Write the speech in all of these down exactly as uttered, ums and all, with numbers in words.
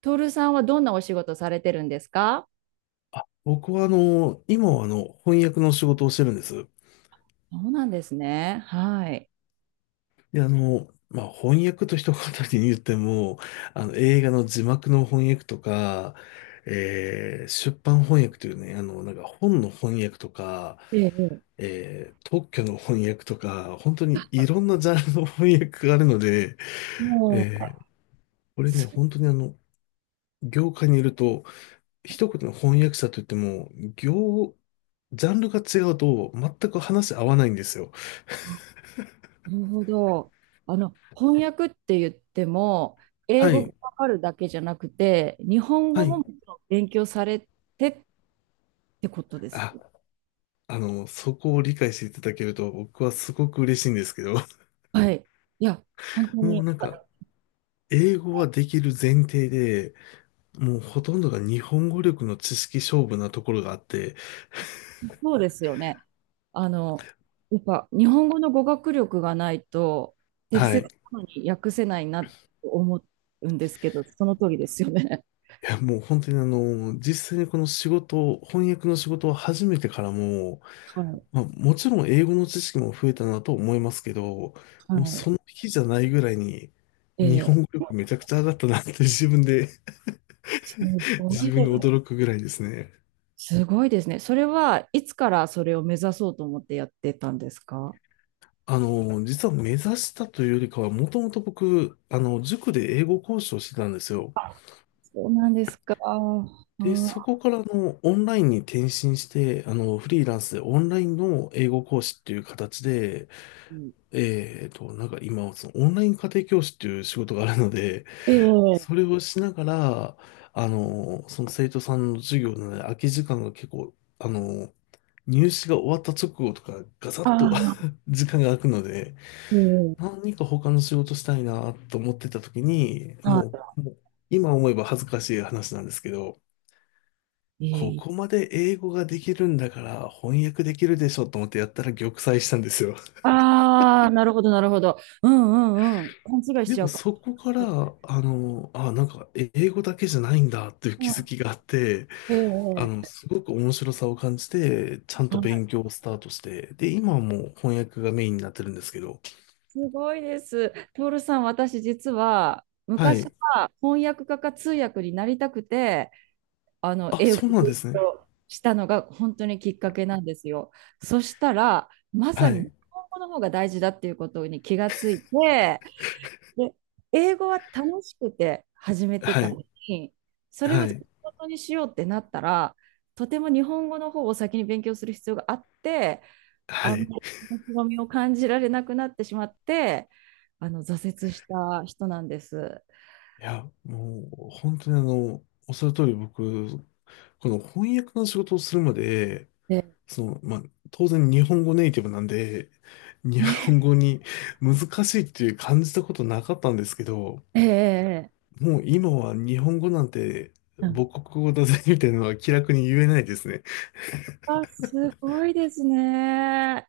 徹さんはどんなお仕事されてるんですか？僕はあの、今はあの、翻訳の仕事をしてるんです。そうなんですね。はい。で、あの、まあ、翻訳と一言に言っても、あの、映画の字幕の翻訳とか、えー出版翻訳というね、あの、なんか本の翻訳とか、ええ、えー特許の翻訳とか、本当にいろんなジャンルの翻訳があるので、もう、えーこれね、す本当にあの、業界にいると、一言の翻訳者といっても、業、ジャンルが違うと全く話合わないんですよ。なるほど。あの、翻訳って言っても、英は語がい。わかるだけじゃなくて、日本は語もい。もちろん勉強されてってことです。あ、あの、そこを理解していただけると僕はすごく嬉しいんですけど、はい。いや、本当もうに、なんか、英語はできる前提で、もうほとんどが日本語力の知識勝負なところがあって、そうですよね。あの、やっぱ、日本語の語学力がないと、適はい。切いなのに訳せないなと思うんですけど、その通りですよね。や、もう本当にあの、実際にこの仕事を、翻訳の仕事を始めてからも、はいまあ、もちろん英語の知識も増えたなと思いますけど、もうそはの日じゃないぐらいに、い。日本え語力めちゃくちゃ上がったなって自分で す ご自い、分で驚くぐらいですね。すごいですね。それはいつからそれを目指そうと思ってやってたんですか？あの、実は目指したというよりかは、もともと僕、あの、塾で英語講師をしてたんですよ。そうなんですか。あで、そこからあの、オンラインに転身して、あの、フリーランスでオンラインの英語講師っていう形で、あ、えっと、なんか今、そのオンライン家庭教師っていう仕事があるので、それをしながら、あの、その生徒さんの授業のね、空き時間が結構、あの、入試が終わった直後とか、ガサッと 時間が空くので、何か他の仕事したいなと思ってた時に、もう、もう今思えば恥ずかしい話なんですけど、ええ、ああ、ええ、こああ、えこえ、まで英語ができるんだから翻訳できるでしょと思ってやったら玉砕したんですよ。ああ、なるほど、なるほど。うんうんうん。勘違いしでちゃもうか。そこから、あの、あ、なんか英語だけじゃないんだっていうう気ん、づきがあって、えあの、え、すごく面白さを感じて、ちゃんとはい。勉強をスタートして、で、今はもう翻訳がメインになってるんですけど、すごいです。トールさん、私実はは昔い。は翻訳家か通訳になりたくて、あの、あ、英語そうをなんで勉すね。強したのが本当にきっかけなんですよ。そしたらまさはに日い。本語の方が大事だっていうことに気がついて、で、英語は楽しくて始めてはたい。のに、それをは仕い。事にしようってなったらとても日本語の方を先に勉強する必要があって、はあんい。まり面白みを感じられなくなってしまって、あの、挫折した人なんです。いや、もう、本当にあの、おっしゃる通り僕、この翻訳の仕事をするまで、で、その、まあ、当然日本語ネイティブなんで、日本ね、語に難しいっていう感じたことなかったんですけど、え、ええ、ええ、もう今は日本語なんてうん、母国語だぜみたいなのは気楽に言えないですね。いあ、すごいですね。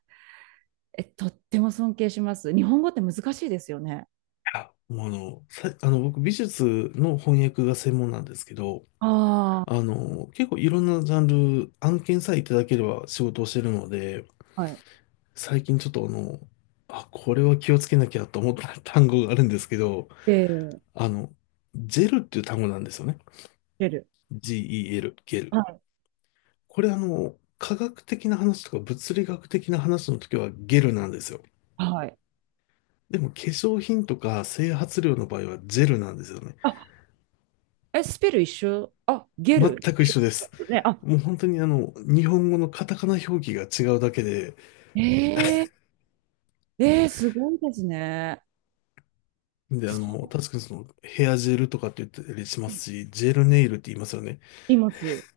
え、とっても尊敬します。日本語って難しいですよね。やもうあの、さ、あの、僕美術の翻訳が専門なんですけど、ああの、結構いろんなジャンル、案件さえいただければ仕事をしてるので、あ、はい。最近ちょっとあの、あ、これは気をつけなきゃと思った 単語があるんですけど、ゲル、あの、ジェルっていう単語なんですよね。ゲル。G-E-L、ゲル。はい。これあの、科学的な話とか物理学的な話の時はゲルなんですよ。はい。でも化粧品とか整髪料の場合はジェルなんですよね。あ、え、スペル一緒？あ、ゲル。全く一緒です。ね、あ、もう本当にあの、日本語のカタカナ表記が違うだけで、えー、えー、すごいですね。で、あその、確かにそのヘアジェルとかって言ったりしまう。すし、ジェルネイルって言いますよね。います。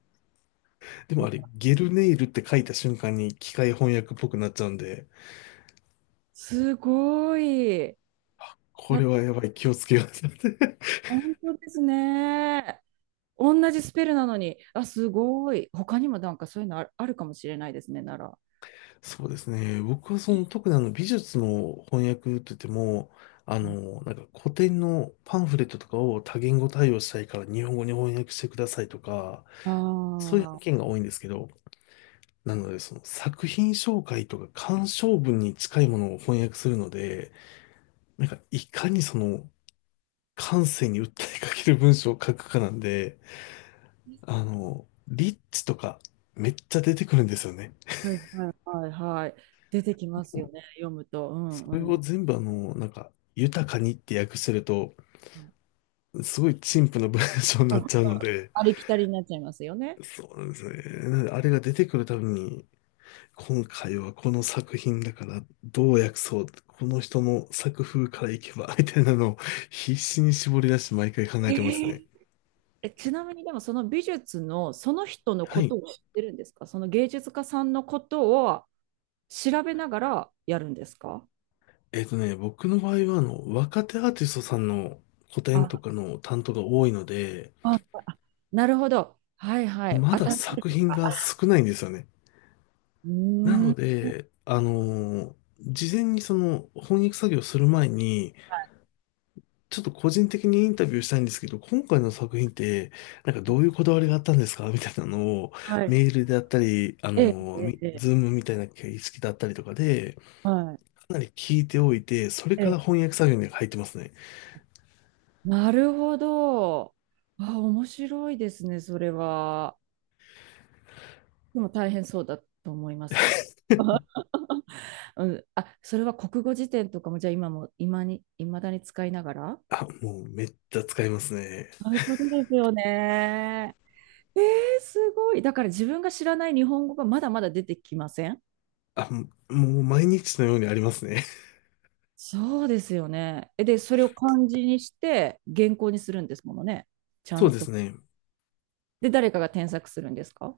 でもあれ、ゲルネイルって書いた瞬間に機械翻訳っぽくなっちゃうんで、すごい。こな、れはやばい、気をつけようってなって。本当ですね。同じスペルなのに、あ、すごい。他にもなんかそういうのある、あるかもしれないですね、なら。そうですね。僕はその特にあの美術の翻訳って言っても、あうん、の、なんか古典のパンフレットとかを多言語対応したいから日本語に翻訳してくださいとか、あそういう案あ。件が多いんですけど、なのでその作品紹介とか鑑賞文に近いものを翻訳するので、なんかいかにその感性に訴えかける文章を書くかなんで、あの、リッチとかめっちゃ出てくるんですよね。はいはいはいはい。出てきますよね、読むと。うんそれうをん。全部あの、なんか、豊かにって訳してると、うんすごい陳腐な文章になうん、っちゃうので、ありきたりになっちゃいますよね。そうなんですね。なのであれが出てくるたびに、今回はこの作品だからどう訳そう、この人の作風からいけば、みたいなのを必死に絞り出して毎回考ええてますね。ー、え、ちなみにでもその美術のその人のはこい。とを知ってるんですか？その芸術家さんのことを調べながらやるんですか？えっとね、僕の場合はあの、若手アーティストさんの個展とあ、かの担当が多いので、あ、あ、なるほど。はいはい。ま当ただったい作と品か、が少ないんですよね。うなーのん。で、あのー事前にその翻訳作業する前に、ちょっと個人的にインタビューしたいんですけど、今回の作品って、なんかどういうこだわりがあったんですかみたいなのを、はい。メールであったり、あええ、のーええ、みえズーえ、ムみたいな形式だったりとかで、はい。かなり聞いておいて、それえからえ、翻訳作業に入ってますね。なるほど。あ、面白いですね、それは。でも大変そうだと思いますけど。うん、あ、それは国語辞典とかも、じゃあ今も、今に、いまだに使いながらあ、もうめっちゃ使いますね。そういうことですよね。えー、すごい。だから自分が知らない日本語がまだまだ出てきません？あ、もう毎日のようにありますね。そうですよね。え、で、それを漢字にして原稿にするんですものね。ち ゃそんうでと。すね。で、誰かが添削するんですか？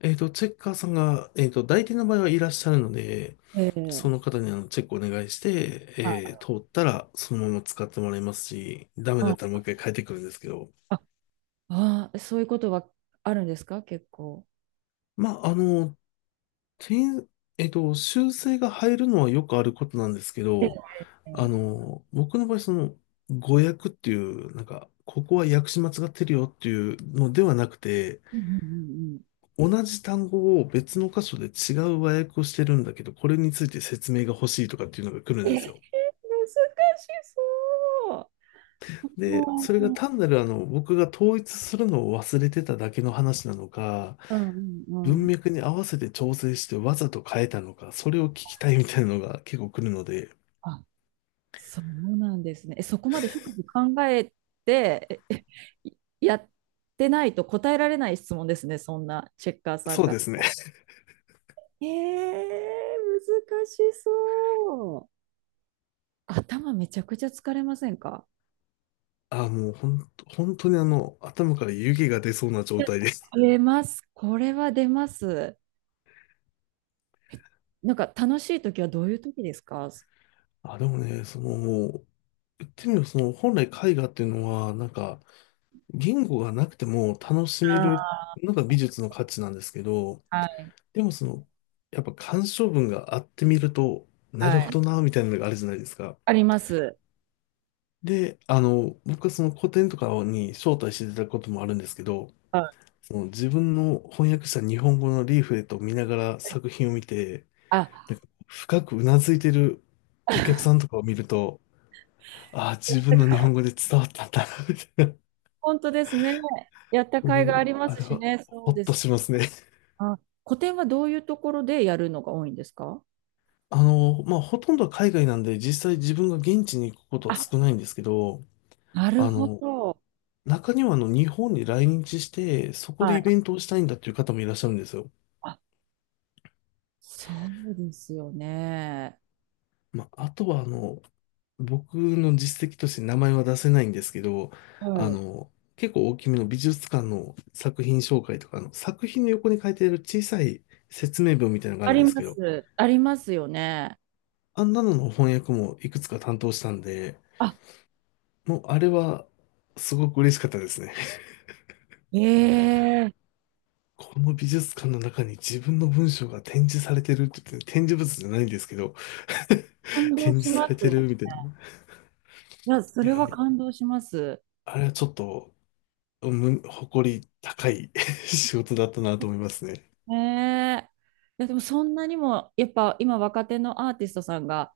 えっと、チェッカーさんが、えっと、代理店の場合はいらっしゃるので、えそー、の方にあのチェックお願いして、あ、えー通ったらそのまま使ってもらいますし、ダメだったらあもう一回変えてくるんですけど、あ、あ、そういうことはあるんですか、結構。まあ、あの、点、えっと、修正が入るのはよくあることなんですけえど、え、あうんの、僕の場合、その、誤訳っていう、なんか、ここは訳し間違ってるよっていうのではなくて、うんうんうん、同じ単語を別の箇所で違う和訳をしてるんだけど、これについて説明が欲しいとかっていうのが来るえんー、で難すしよ。そう。で、それがうん、単なるあの、僕が統一するのを忘れてただけの話なのか、うん、う文ん。脈に合わせて調整してわざと変えたのか、それを聞きたいみたいなのが結構来るので、あ、そうなんですね。え、そこまで深く考えて、ええ、やってないと答えられない質問ですね、そんなチェッカーさんそうかでら。すね。えー、難しそう。頭めちゃくちゃ疲れませんか？あ、もうほん、本当にあの、頭から湯気が出そうな状態です。出ます。これは出ます。なんか楽しい時はどういう時ですか？あー、あ、でもね、そのもう、言ってみればその本来絵画っていうのは、なんか、言語がなくても楽しめるのが美術の価値なんですけど、はい。でもその、やっぱ鑑賞文があってみると、なはるほどい。な、みたいなのがあるじゃないですか。あります。で、あの、僕はその古典とかに招待していただくこともあるんですけど、はい、その自分の翻訳した日本語のリーフレットを見ながら作品を見て、あ、なんか深くうなずいてるお客さんとかを見ると、ああ、自分の日本語で伝わったんだな、みたいな。本当ですね。やった甲斐があもりう、まあすれしは、ね、そほうっでとす。しますね。あ、個展はどういうところでやるのが多いんですか？あの、まあ、ほとんどは海外なんで、実際自分が現地に行くことはあ、少ないんですけど、なるあほの、ど。中にはあの、日本に来日して、そこはでイい。ベントをしたいんだっていう方もいらっしゃるんですよ。あ、そうですよね。まあ、あとはあの、僕の実績として名前は出せないんですけど、あはい。の、結構大きめの美術館の作品紹介とか、あの、作品の横に書いてある小さい説明文みたいなのがああるんりですまけど、す。ありますよね。あんなのの翻訳もいくつか担当したんで、あ、もうあれはすごく嬉しかったですね。ええ、この美術館の中に自分の文章が展示されてるって言って、展示物じゃないんですけど、感動展し示さまれす。ているみたいな。や、そいれや、はもう感動します。あれはちょっと、む誇り高い 仕事だったなと思いますね。ええ。いや、でもそんなにも、やっぱ今若手のアーティストさんが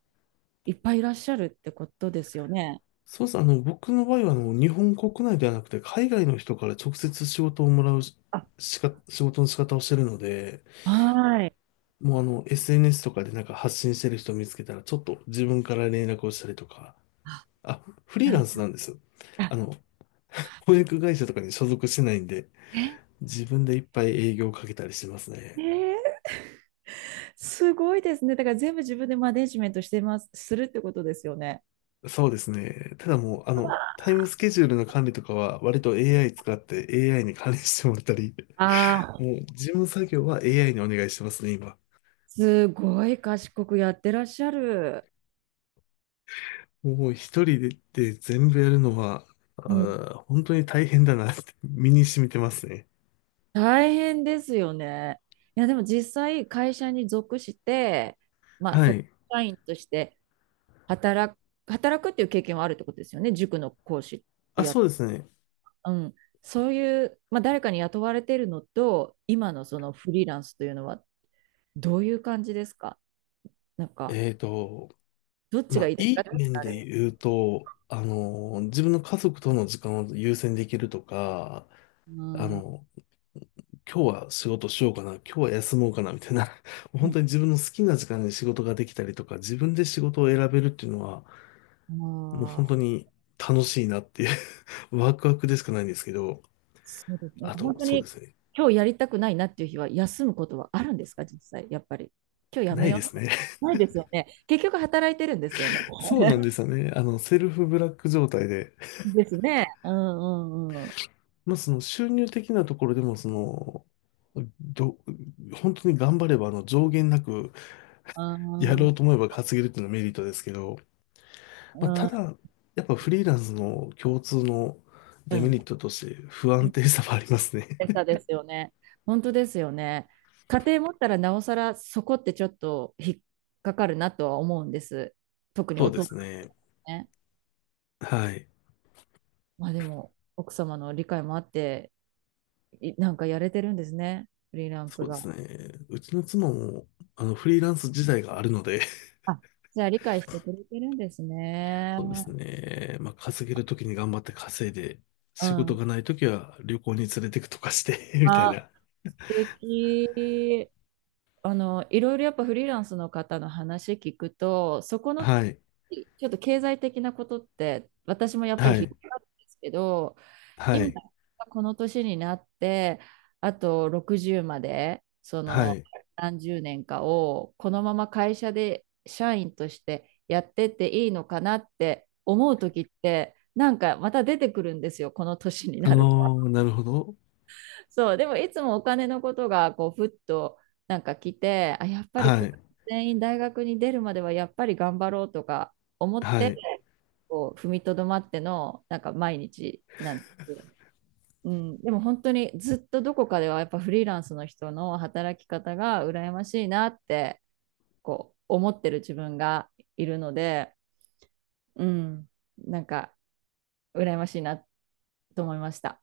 いっぱいいらっしゃるってことですよね。そうです。あの、僕の場合は、あの、日本国内ではなくて、海外の人から直接仕事をもらうしあ、しか、仕事の仕方をしてるので、はい。もうあの、エスエヌエス とかでなんか発信してる人を見つけたら、ちょっと自分から連絡をしたりとか、あ、フリーランスなんですよ。あ、あの、翻訳会社とかに所属してないんで、え、自分でいっぱい営業をかけたりしてますね、ね。え、すごいですね。だから全部自分でマネジメントしてます、するってことですよね。そうですね。ただもう、あの、タイムスケジュールの管理とかは、割と エーアイ 使って エーアイ に管理してもらったり、ああ、もう事務作業は エーアイ にお願いしてますね、今。すごい賢くやってらっしゃる。もう一人で、で全部やるのは、あうん。ー、本当に大変だなって 身に染みてますね。大変ですよね。いや、でも実際会社に属して、まあ、はそこい。社員として働く、働くっていう経験はあるってことですよね。塾の講師をあ、や、そうですね。うん。そういう、まあ、誰かに雇われてるのと、今のそのフリーランスというのはどういう感じですか？なんか、えっと、どっちまがいあ、いですいかっいて言っ面たらあでれ。言うと、あの、自分の家族との時間を優先できるとか、うあん、うの、今日は仕事しようかな、今日は休もうかな、みたいな、もう本当にん、自分の好きな時間に仕事ができたりとか、自分で仕事を選べるっていうのは、もうま本当あ、に楽しいなっていう ワクワクでしかないんですけど、そうですね。あ本と、当そうでにすね。今日やりたくないなっていう日は休むことはあるんですか、実際、やっぱり。今日やなめいよですね。う。ないですよね。結局働いてるんですよね。そうなんで すよね。あの、セルフブラック状態で。ですね。うんうんうん。まあ、その収入的なところでも、その、ど、本当に頑張れば、あの、上限なくあやろー、うと思えば稼げるっていうのはメリットですけど、まあ、ただ、やっぱフリーランスの共通のうデメんリットとして不う安ん。定さはありますね。餌ですよね。本当ですよね。家庭持ったらなおさらそこってちょっと引っかかるなとは思うんです。特 にそおうで父さすね。ん、ね。はい。まあでも、奥様の理解もあっていなんかやれてるんですね。フリーランそスうでが。すね。うちの妻も、あの、フリーランス自体があるので、あ、じゃあ理解してくれてるんですね。そうですね。まあ、稼げるときに頑張って稼いで、う仕事ん。がないときは旅行に連れてくとかして みたいあ、な。素敵。あの、いろいろやっぱフリーランスの方の話聞くと、そこのはい。ちょっと経済的なことって私もやっぱりは引っい。かかるんですけど、は今、い。この年になって、あとろくじゅうまで、そはのい。何十年かを、このまま会社で社員としてやってっていいのかなって思う時って、なんかまた出てくるんですよ、この年にあなると。のーなるほど。そう、でもいつもお金のことが、こう、ふっとなんか来て、あ、やっぱりはこい。れ全員大学に出るまではやっぱり頑張ろうとか思っはて、い。こう踏みとどまっての、なんか毎日なんです。うん、でも本当にずっとどこかではやっぱフリーランスの人の働き方が羨ましいなってこう思ってる自分がいるので、うん、なんか羨ましいなと思いました。